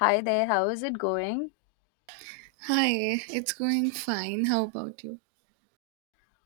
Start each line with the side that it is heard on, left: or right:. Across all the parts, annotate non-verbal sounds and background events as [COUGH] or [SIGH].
left: Hi there, how is it going?
right: Hi, it's going fine. How about you?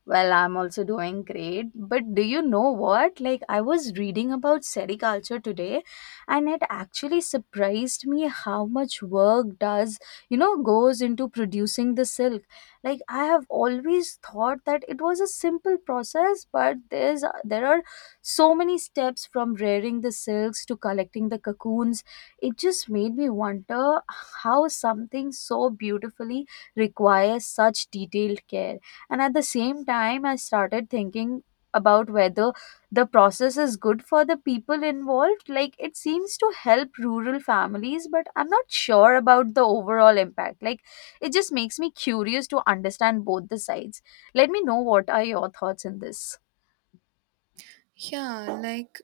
left: Well, I'm also doing great. But do you know what? Like, I was reading about sericulture today, and it actually surprised me how much work does, goes into producing the silk. Like, I have always thought that it was a simple process, but there are so many steps from rearing the silks to collecting the cocoons. It just made me wonder how something so beautifully requires such detailed care. And at the same time, I started thinking about whether the process is good for the people involved. Like, it seems to help rural families, but I'm not sure about the overall impact. Like, it just makes me curious to understand both the sides. Let me know what are your thoughts in this.
right: Yeah, like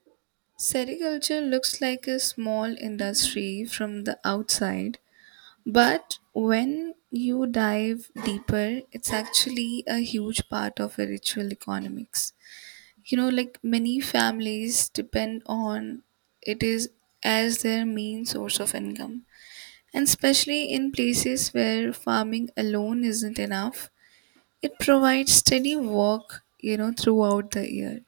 right: sericulture looks like a small industry from the outside, but when you dive deeper, it's actually a huge part of a ritual economics. Like many families depend on it is as their main source of income. And especially in places where farming alone isn't enough, it provides steady work, throughout the year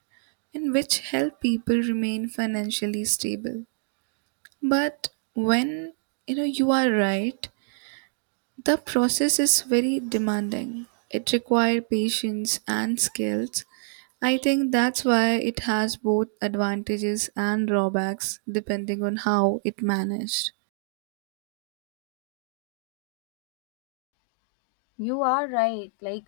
right: and which help people remain financially stable. But you are right, the process is very demanding. It requires patience and skills. I think that's why it has both advantages and drawbacks depending on how it managed.
left: You are right. Like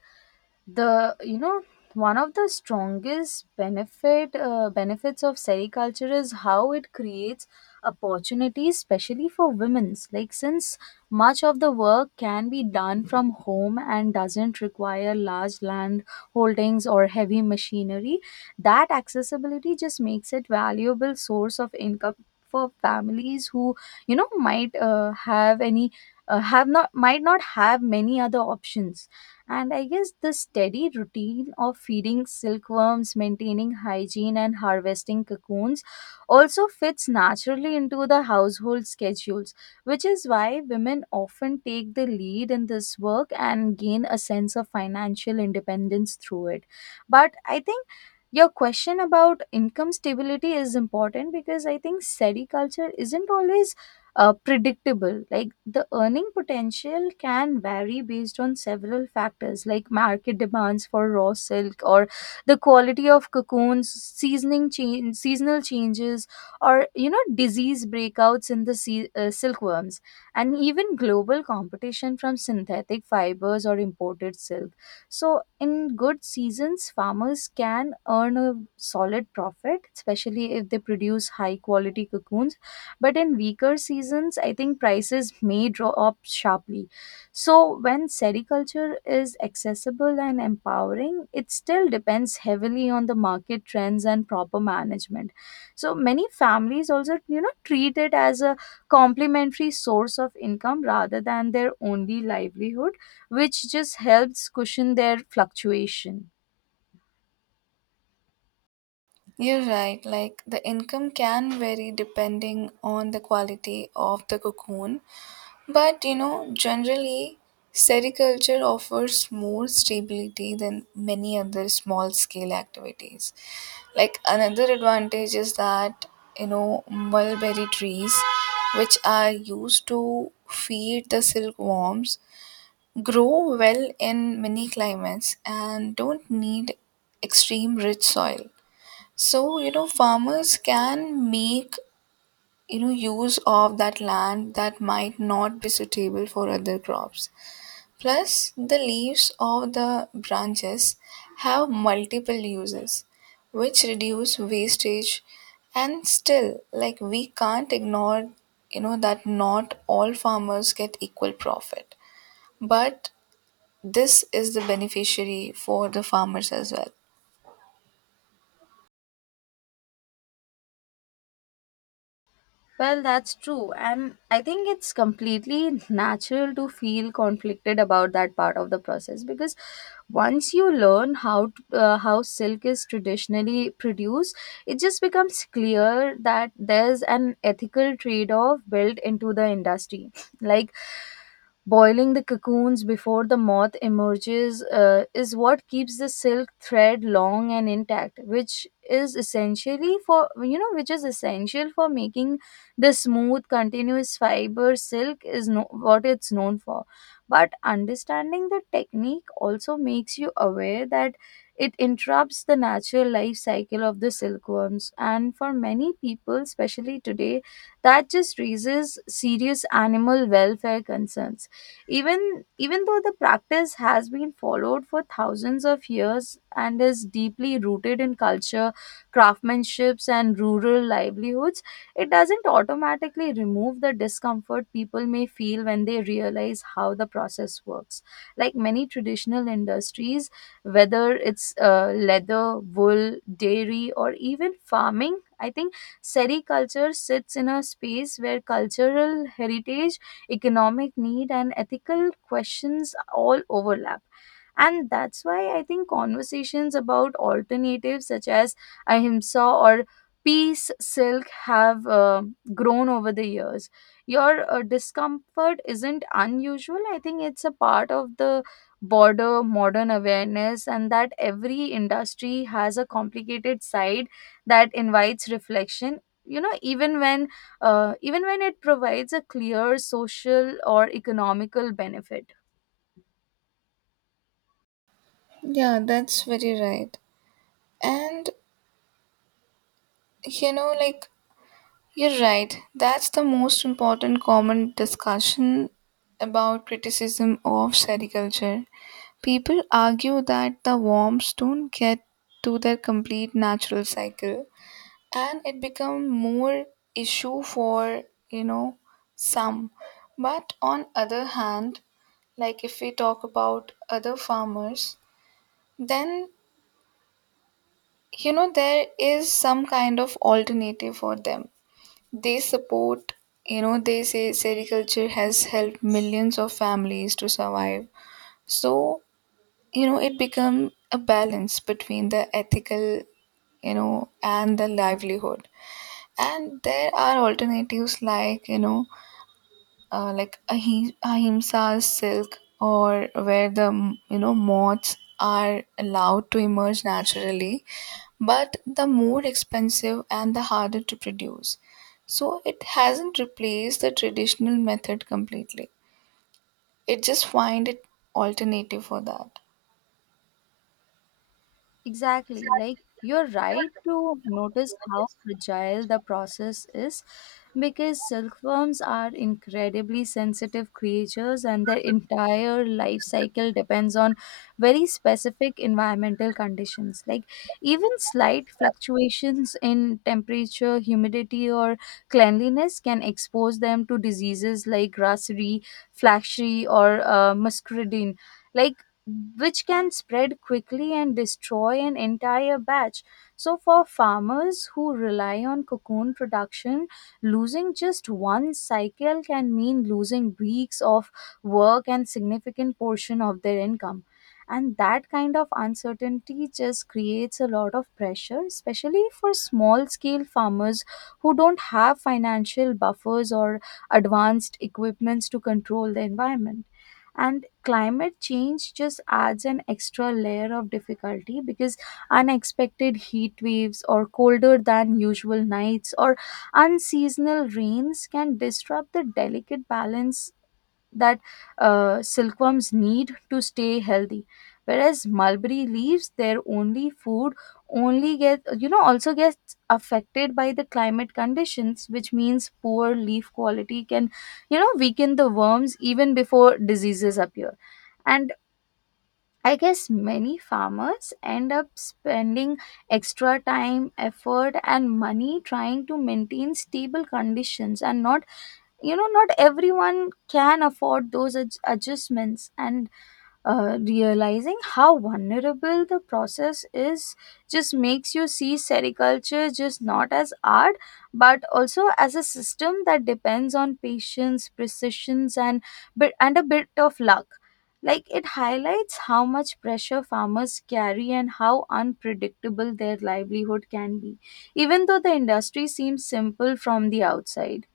left: the you know one of the strongest benefits of sericulture is how it creates opportunities especially for women's, like, since much of the work can be done from home and doesn't require large land holdings or heavy machinery. That accessibility just makes it valuable source of income for families who might have any have not might not have many other options. And I guess the steady routine of feeding silkworms, maintaining hygiene, and harvesting cocoons also fits naturally into the household schedules, which is why women often take the lead in this work and gain a sense of financial independence through it. But I think your question about income stability is important, because I think SETI culture isn't always predictable. Like, the earning potential can vary based on several factors, like market demands for raw silk, or the quality of cocoons, seasonal changes, or disease breakouts in the silkworms, and even global competition from synthetic fibers or imported silk. So, in good seasons, farmers can earn a solid profit, especially if they produce high quality cocoons, but in weaker seasons I think prices may drop sharply. So when sericulture is accessible and empowering, it still depends heavily on the market trends and proper management, so many families also, treat it as a complementary source of income rather than their only livelihood, which just helps cushion their fluctuation.
right: You're right, like the income can vary depending on the quality of the cocoon. But generally, sericulture offers more stability than many other small scale activities. Like another advantage is that mulberry trees, which are used to feed the silkworms, grow well in many climates and don't need extreme rich soil. So, farmers can make use of that land that might not be suitable for other crops, plus the leaves of the branches have multiple uses which reduce wastage. And still, like, we can't ignore that not all farmers get equal profit, but this is the beneficiary for the farmers as well.
left: Well, that's true. And I think it's completely natural to feel conflicted about that part of the process, because once you learn how silk is traditionally produced, it just becomes clear that there's an ethical trade-off built into the industry. Like, boiling the cocoons before the moth emerges is what keeps the silk thread long and intact, which is essentially for you know which is essential for making the smooth, continuous fiber silk is no- what it's known for. But understanding the technique also makes you aware that it interrupts the natural life cycle of the silkworms. And for many people, especially today, that just raises serious animal welfare concerns. Even though the practice has been followed for thousands of years and is deeply rooted in culture, craftsmanships, and rural livelihoods, it doesn't automatically remove the discomfort people may feel when they realize how the process works. Like many traditional industries, whether it's leather, wool, dairy, or even farming, I think sericulture sits in a space where cultural heritage, economic need, and ethical questions all overlap. And that's why I think conversations about alternatives such as ahimsa or peace silk have grown over the years. Your discomfort isn't unusual. I think it's a part of the border modern awareness, and that every industry has a complicated side that invites reflection, you know, even when it provides a clear social or economical benefit.
right: Yeah, that's very right. And like, you're right. That's the most important common discussion about criticism of sericulture. People argue that the worms don't get to their complete natural cycle, and it become more issue for, you know, some. But on other hand, like if we talk about other farmers, then there is some kind of alternative for them. They support, they say sericulture has helped millions of families to survive. So, it become a balance between the ethical and the livelihood. And there are alternatives like like ahimsa's silk, or where the moths are allowed to emerge naturally, but the more expensive and the harder to produce, so it hasn't replaced the traditional method completely. It just find it alternative for that.
left: Exactly. Like, you're right to notice how fragile the process is, because silkworms are incredibly sensitive creatures and their entire life cycle depends on very specific environmental conditions. Like, even slight fluctuations in temperature, humidity, or cleanliness can expose them to diseases like grassery, flaxery, or muscardine. Like, which can spread quickly and destroy an entire batch. So, for farmers who rely on cocoon production, losing just one cycle can mean losing weeks of work and significant portion of their income. And that kind of uncertainty just creates a lot of pressure, especially for small scale farmers who don't have financial buffers or advanced equipments to control the environment. And climate change just adds an extra layer of difficulty because unexpected heat waves or colder than usual nights or unseasonal rains can disrupt the delicate balance that silkworms need to stay healthy, whereas mulberry leaves, their only food, only get you know also gets affected by the climate conditions, which means poor leaf quality can, weaken the worms even before diseases appear. And I guess many farmers end up spending extra time, effort, and money trying to maintain stable conditions. And not, not everyone can afford those adjustments. And realizing how vulnerable the process is just makes you see sericulture just not as art but also as a system that depends on patience precision, and bit and a bit of luck. Like, it highlights how much pressure farmers carry and how unpredictable their livelihood can be, even though the industry seems simple from the outside.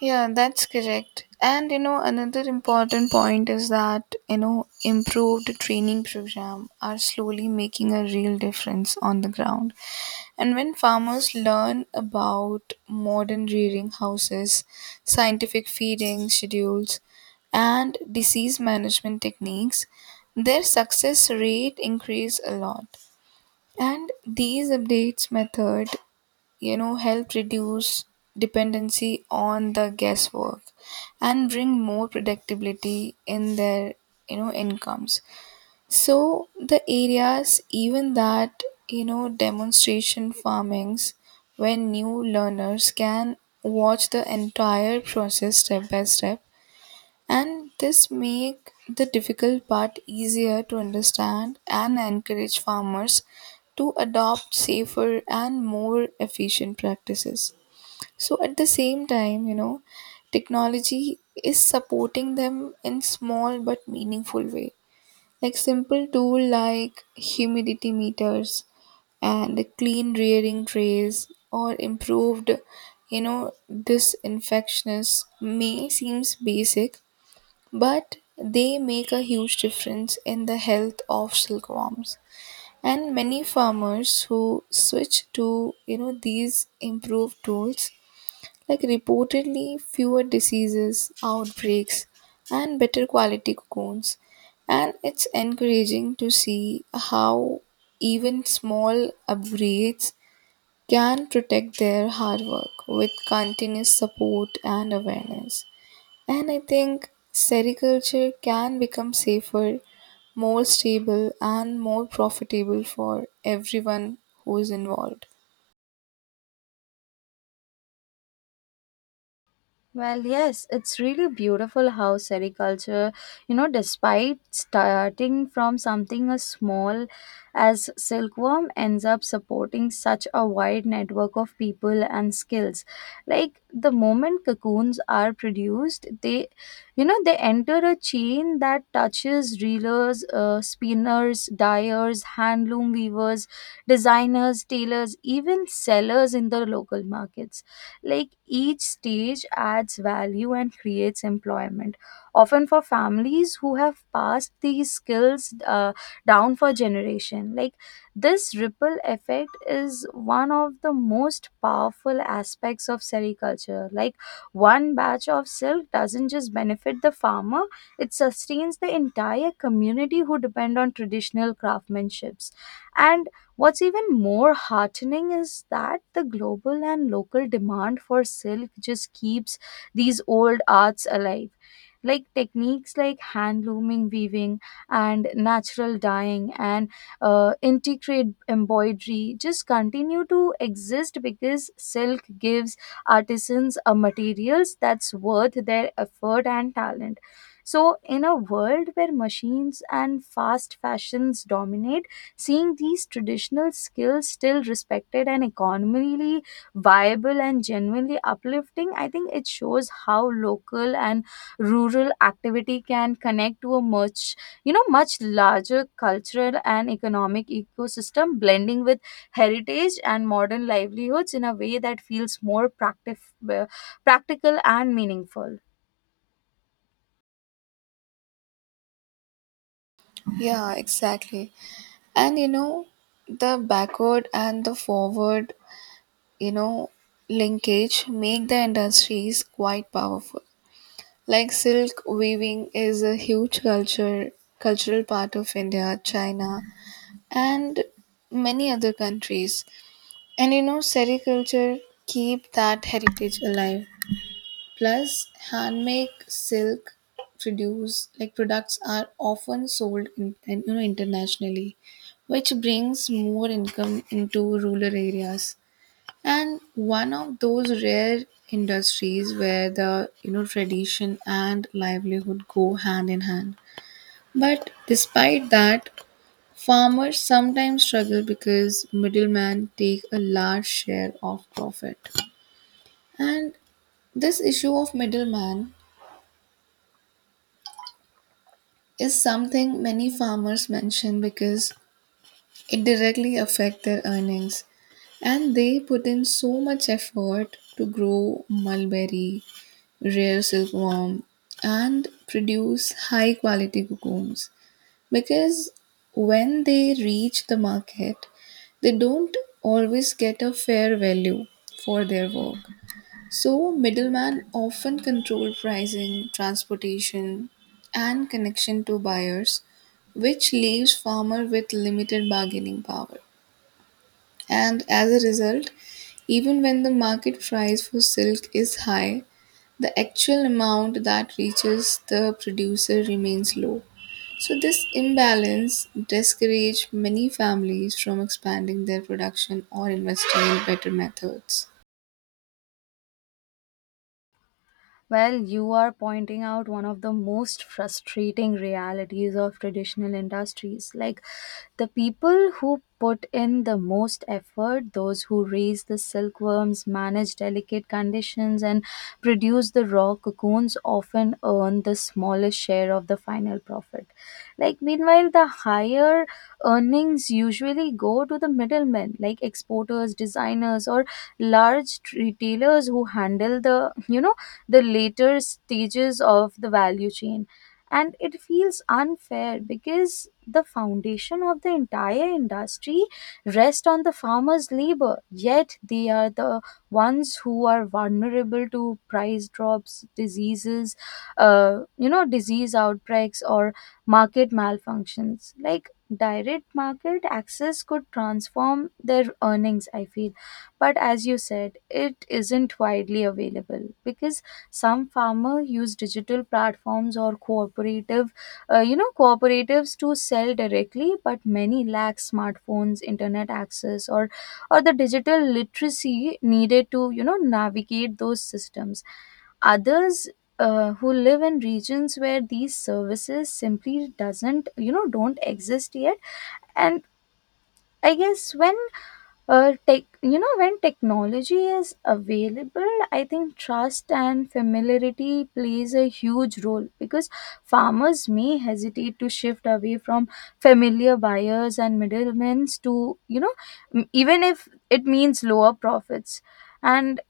right: Yeah, that's correct. And another important point is that improved training program are slowly making a real difference on the ground. And when farmers learn about modern rearing houses, scientific feeding schedules, and disease management techniques, their success rate increase a lot. And these updates method, help reduce dependency on the guesswork and bring more predictability in their, incomes. So the areas even that, demonstration farmings where new learners can watch the entire process step by step, and this make the difficult part easier to understand and encourage farmers to adopt safer and more efficient practices. So at the same time, technology is supporting them in small but meaningful way, like simple tool like humidity meters and clean rearing trays, or improved you know disinfectionists may seems basic, but they make a huge difference in the health of silkworms. And many farmers who switch to these improved tools like reportedly fewer diseases outbreaks and better quality cocoons. And it's encouraging to see how even small upgrades can protect their hard work with continuous support and awareness. And I think sericulture can become safer, more stable, and more profitable for everyone who is involved.
left: Well, yes, it's really beautiful how sericulture, you know, despite starting from something as small as silkworm, ends up supporting such a wide network of people and skills. Like, the moment cocoons are produced, they enter a chain that touches reelers, spinners, dyers, handloom weavers, designers, tailors, even sellers in the local markets. Like, each stage adds value and creates employment, often for families who have passed these skills down for generation. Like, this ripple effect is one of the most powerful aspects of sericulture. Like, one batch of silk doesn't just benefit the farmer, it sustains the entire community who depend on traditional craftsmanships. And what's even more heartening is that the global and local demand for silk just keeps these old arts alive. Like, techniques like hand looming weaving and natural dyeing and intricate embroidery just continue to exist because silk gives artisans a materials that's worth their effort and talent. So, in a world where machines and fast fashions dominate, seeing these traditional skills still respected and economically viable and genuinely uplifting, I think it shows how local and rural activity can connect to a much, much larger cultural and economic ecosystem, blending with heritage and modern livelihoods in a way that feels more practical and meaningful.
right: Yeah, exactly. And the backward and the forward, you know, linkage make the industries quite powerful. Like silk weaving is a huge culture cultural part of India, China, and many other countries. And sericulture keep that heritage alive. Plus, handmade silk produce like products are often sold in, and, internationally, which brings more income into rural areas. And one of those rare industries where the tradition and livelihood go hand in hand. But despite that, farmers sometimes struggle because middlemen take a large share of profit. And this issue of middleman is something many farmers mention because it directly affects their earnings. And they put in so much effort to grow mulberry, rare silkworm, and produce high quality cocoons. Because when they reach the market, they don't always get a fair value for their work. So, middlemen often control pricing, transportation, and connection to buyers, which leaves farmer with limited bargaining power. And as a result, even when the market price for silk is high, the actual amount that reaches the producer remains low. So this imbalance discourages many families from expanding their production or investing in better methods.
left: Well, you are pointing out one of the most frustrating realities of traditional industries. Like, the people who put in the most effort, those who raise the silkworms, manage delicate conditions, and produce the raw cocoons, often earn the smallest share of the final profit. Like, meanwhile, the higher earnings usually go to the middlemen, like exporters, designers, or large retailers who handle the, the later stages of the value chain. And it feels unfair because the foundation of the entire industry rests on the farmers' labor, yet they are the ones who are vulnerable to price drops, diseases, disease outbreaks, or market malfunctions. Like, direct market access could transform their earnings, I feel. But as you said, it isn't widely available because some farmers use digital platforms or cooperative cooperatives to sell directly, but many lack smartphones internet access or the digital literacy needed to, navigate those systems. Others who live in regions where these services simply doesn't you know don't exist yet. And I guess when when technology is available, I think trust and familiarity plays a huge role because farmers may hesitate to shift away from familiar buyers and middlemen to, even if it means lower profits. And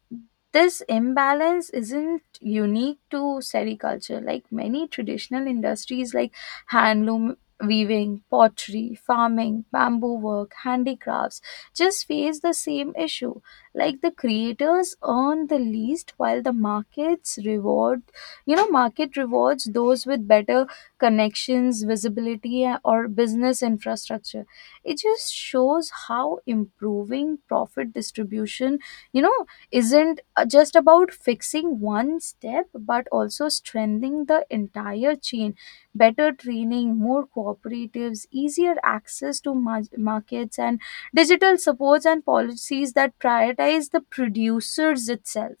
left: this imbalance isn't unique to sericulture. Like many traditional industries, like handloom weaving, pottery, farming, bamboo work, handicrafts just face the same issue. Like, the creators earn the least while the market rewards those with better connections, visibility, or business infrastructure. It just shows how improving profit distribution, isn't just about fixing one step but also strengthening the entire chain, better training, more cooperatives, easier access to markets and digital supports and policies that prioritize the producers itself.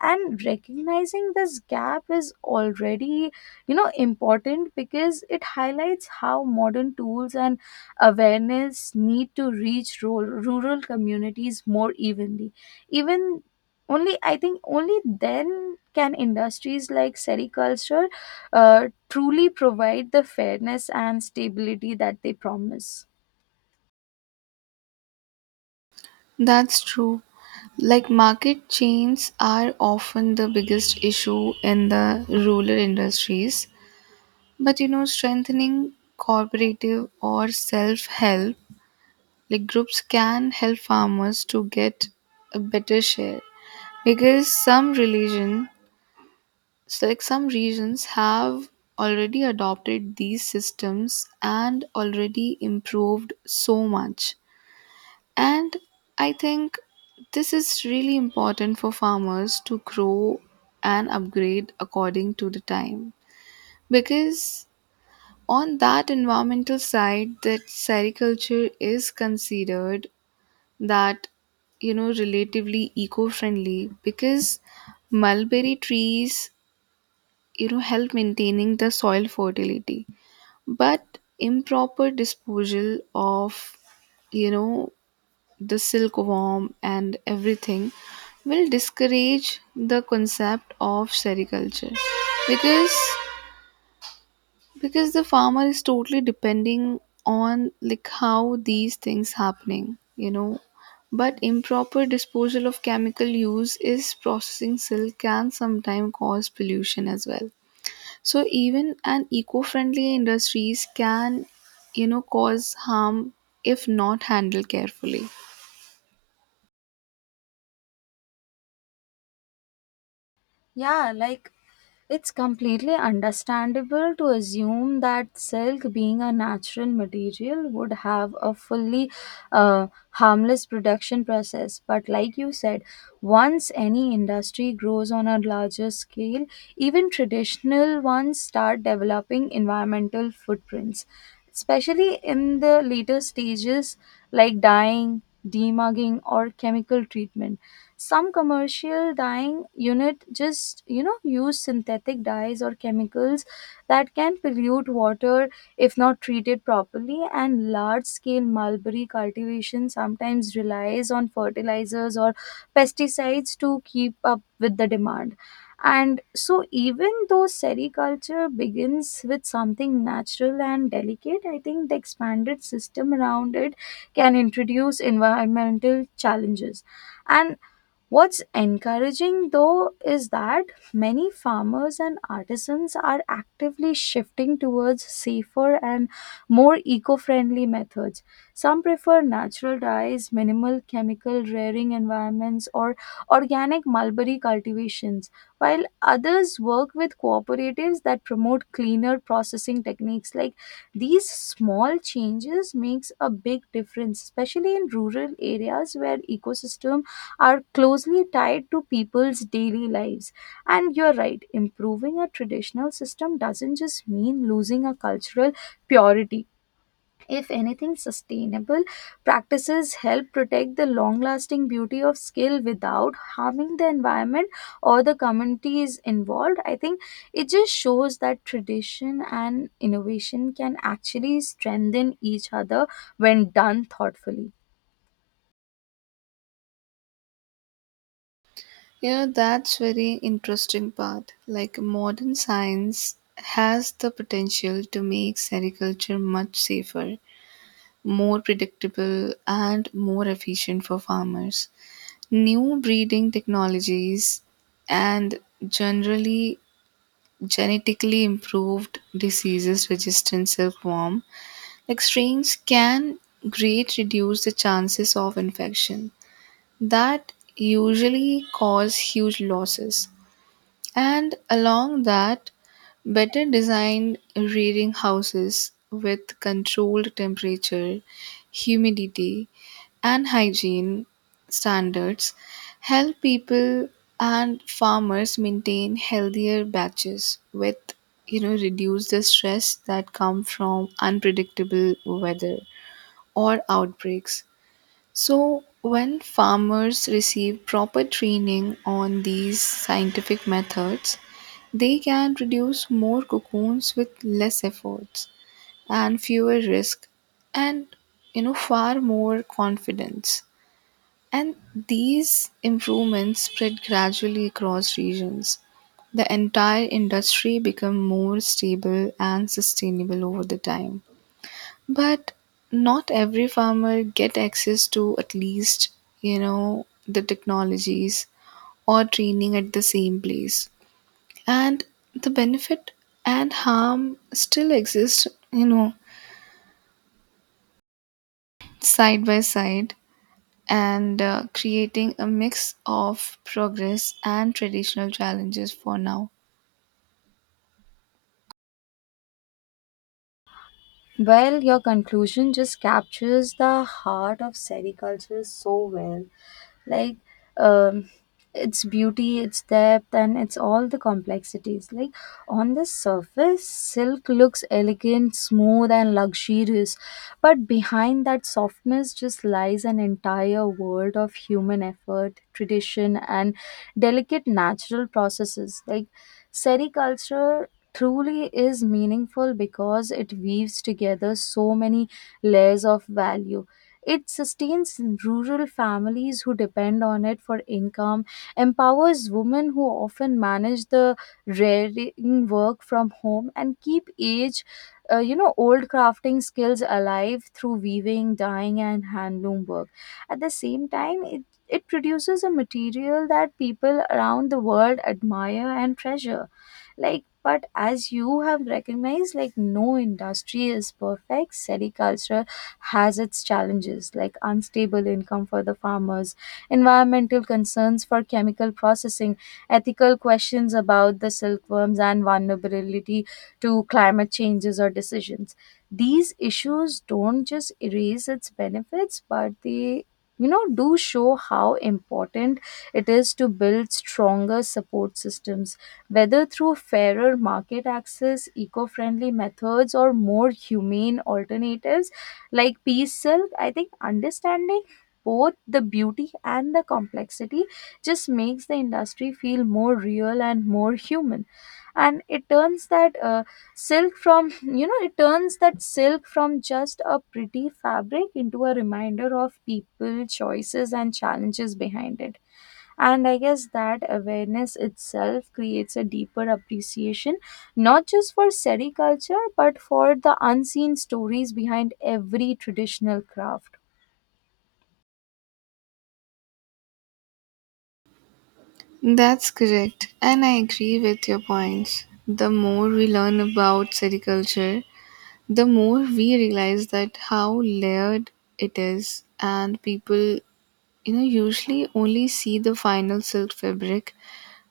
left: And recognizing this gap is already, important, because it highlights how modern tools and awareness need to reach rural communities more evenly. Even only I think only then can industries like sericulture uh, truly provide the fairness and stability that they promise.
right: That's true. Like market chains are often the biggest issue in the rural industries. But strengthening cooperative or self help, like groups can help farmers to get a better share. Because some religion So, like some regions have already adopted these systems and already improved so much. And I think this is really important for farmers to grow and upgrade according to the time. Because on that environmental side, that sericulture is considered that relatively eco-friendly because mulberry trees help maintaining the soil fertility, but improper disposal of you know the silkworm and everything will discourage the concept of sericulture, because the farmer is totally depending on like how these things happening but improper disposal of chemical use is processing silk can sometimes cause pollution as well. So even an eco-friendly industries can, cause harm if not handled carefully.
left: Yeah, like, it's completely understandable to assume that silk, being a natural material, would have a fully harmless production process. But, like you said, once any industry grows on a larger scale, even traditional ones start developing environmental footprints, especially in the later stages like dyeing, demagging, or chemical treatment. Some commercial dyeing unit just use synthetic dyes or chemicals that can pollute water if not treated properly, and large scale mulberry cultivation sometimes relies on fertilizers or pesticides to keep up with the demand. And so, even though sericulture begins with something natural and delicate, I think the expanded system around it can introduce environmental challenges. And what's encouraging though is that many farmers and artisans are actively shifting towards safer and more eco friendly methods. Some prefer natural dyes, minimal chemical rearing environments, or organic mulberry cultivations, while others work with cooperatives that promote cleaner processing techniques. Like, these small changes makes a big difference, especially in rural areas where ecosystem are closely tied to people's daily lives. And you're right, improving a traditional system doesn't just mean losing a cultural purity. If anything, sustainable practices help protect the long lasting beauty of skill without harming the environment or the communities involved. I think it just shows that tradition and innovation can actually strengthen each other when done thoughtfully.
right: That's very interesting part. Like modern science has the potential to make sericulture much safer, more predictable and more efficient for farmers. New breeding technologies and generally genetically improved diseases resistant silkworm like strains can greatly reduce the chances of infection that usually cause huge losses. And along that, better designed rearing houses with controlled temperature, humidity, and hygiene standards help people and farmers maintain healthier batches with reduce the stress that come from unpredictable weather or outbreaks. So, when farmers receive proper training on these scientific methods, they can produce more cocoons with less efforts and fewer risk, and far more confidence. And these improvements spread gradually across regions, the entire industry become more stable and sustainable over the time. But not every farmer get access to at least, the technologies or training at the same place. And the benefit and harm still exist, side by side, and creating a mix of progress and traditional challenges for now.
left: Well, your conclusion just captures the heart of sericulture so well. Like, um, its beauty, its depth, and it's all the complexities. Like, on the surface silk looks elegant, smooth, and luxurious, but behind that softness just lies an entire world of human effort, tradition, and delicate natural processes. Like, sericulture truly is meaningful because it weaves together so many layers of value. It sustains rural families who depend on it for income, empowers women who often manage the rearing work from home, and keep age, old crafting skills alive through weaving, dyeing, and handloom work. At the same time, it produces a material that people around the world admire and treasure. Like, but as you have recognized, like, no industry is perfect. Sericulture has its challenges, like unstable income for the farmers, environmental concerns for chemical processing, ethical questions about the silkworms, and vulnerability to climate changes or decisions. These issues don't just erase its benefits, but they do show how important it is to build stronger support systems, whether through fairer market access, eco-friendly methods, or more humane alternatives like peace silk. I think understanding both the beauty and the complexity just makes the industry feel more real and more human. And it turns that silk from [LAUGHS] it turns that silk from just a pretty fabric into a reminder of people choices and challenges behind it. And I guess that awareness itself creates a deeper appreciation, not just for sericulture, but for the unseen stories behind every traditional craft.
right: That's correct, and I agree with your points. The more we learn about sericulture, the more we realize that how layered it is. And people usually only see the final silk fabric,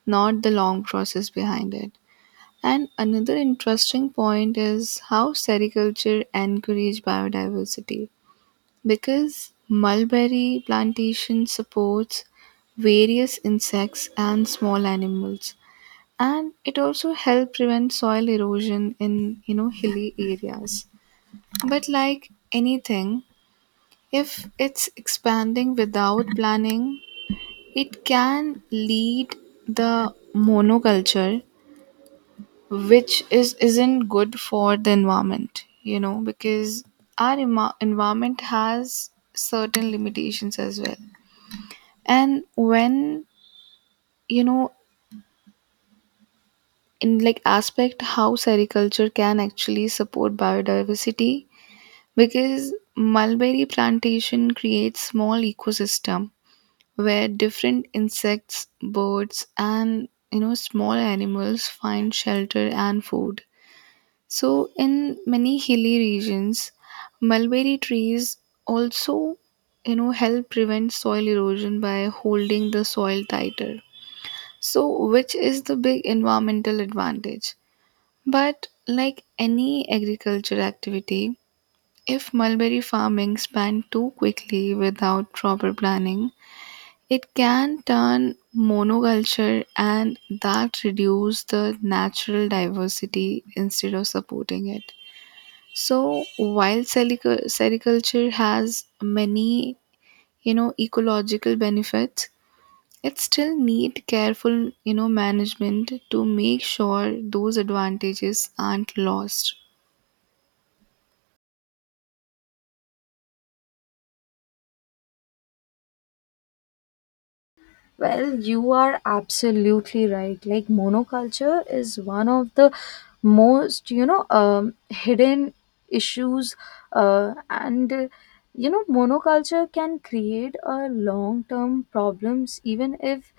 right: not the long process behind it. And another interesting point is how sericulture encourage biodiversity, because mulberry plantation supports various insects and small animals, and it also helps prevent soil erosion in hilly areas. But like anything, if it's expanding without planning, it can lead the monoculture, which is isn't good for the environment, because our environment has certain limitations as well. And when, you know, in like aspect how sericulture can actually support biodiversity, because mulberry plantation creates small ecosystem where different insects, birds, and small animals find shelter and food. So in many hilly regions, mulberry trees also help prevent soil erosion by holding the soil tighter. So which is the big environmental advantage? But like any agriculture activity, if mulberry farming spanned too quickly without proper planning, it can turn monoculture, and that reduce the natural diversity instead of supporting it. So while sericulture has many, ecological benefits, it still need careful, management to make sure those advantages aren't lost.
left: Well, you are absolutely right. Like, monoculture is one of the most, hidden issues. Uh, and, uh, Monoculture can create a long term problems, even if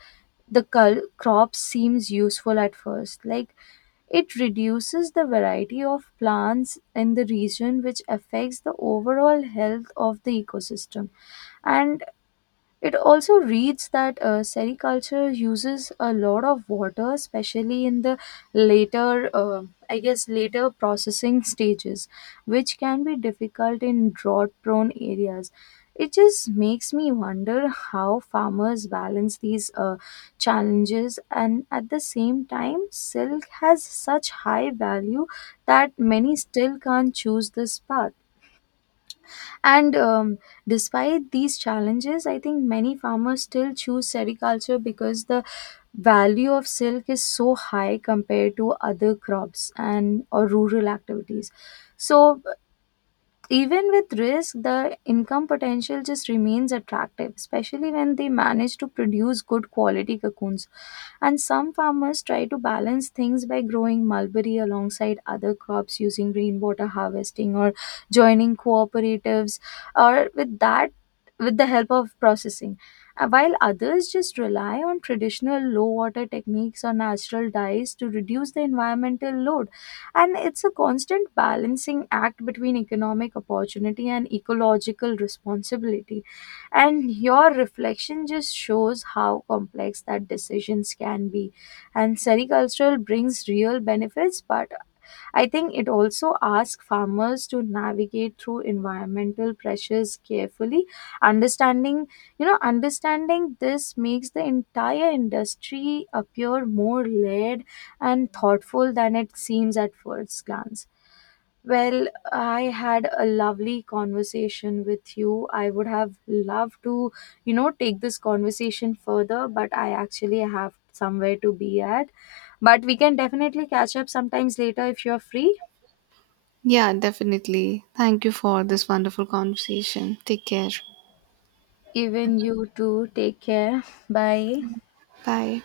left: the crop seems useful at first. Like, it reduces the variety of plants in the region, which affects the overall health of the ecosystem. And it also reads that sericulture uses a lot of water, especially in the later, later processing stages, which can be difficult in drought-prone areas. It just makes me wonder how farmers balance these challenges, and at the same time, silk has such high value that many still can't choose this path. And despite these challenges, I think many farmers still choose sericulture because the value of silk is so high compared to other crops and or rural activities. So even with risk, the income potential just remains attractive, especially when they manage to produce good quality cocoons. And some farmers try to balance things by growing mulberry alongside other crops, using rainwater harvesting or joining cooperatives, or with that, with the help of processing. While others just rely on traditional low water techniques or natural dyes to reduce the environmental load. And it's a constant balancing act between economic opportunity and ecological responsibility, and your reflection just shows how complex that decisions can be. And sericultural brings real benefits, but I think it also asks farmers to navigate through environmental pressures carefully. Understanding, understanding this makes the entire industry appear more layered and thoughtful than it seems at first glance. Well, I had a lovely conversation with you. I would have loved to, take this conversation further, but I actually have somewhere to be at. But we can definitely catch up sometimes later if you're free.
right: Yeah, definitely. Thank you for this wonderful conversation. Take care.
left: Even you too. Take care. Bye.
right: Bye.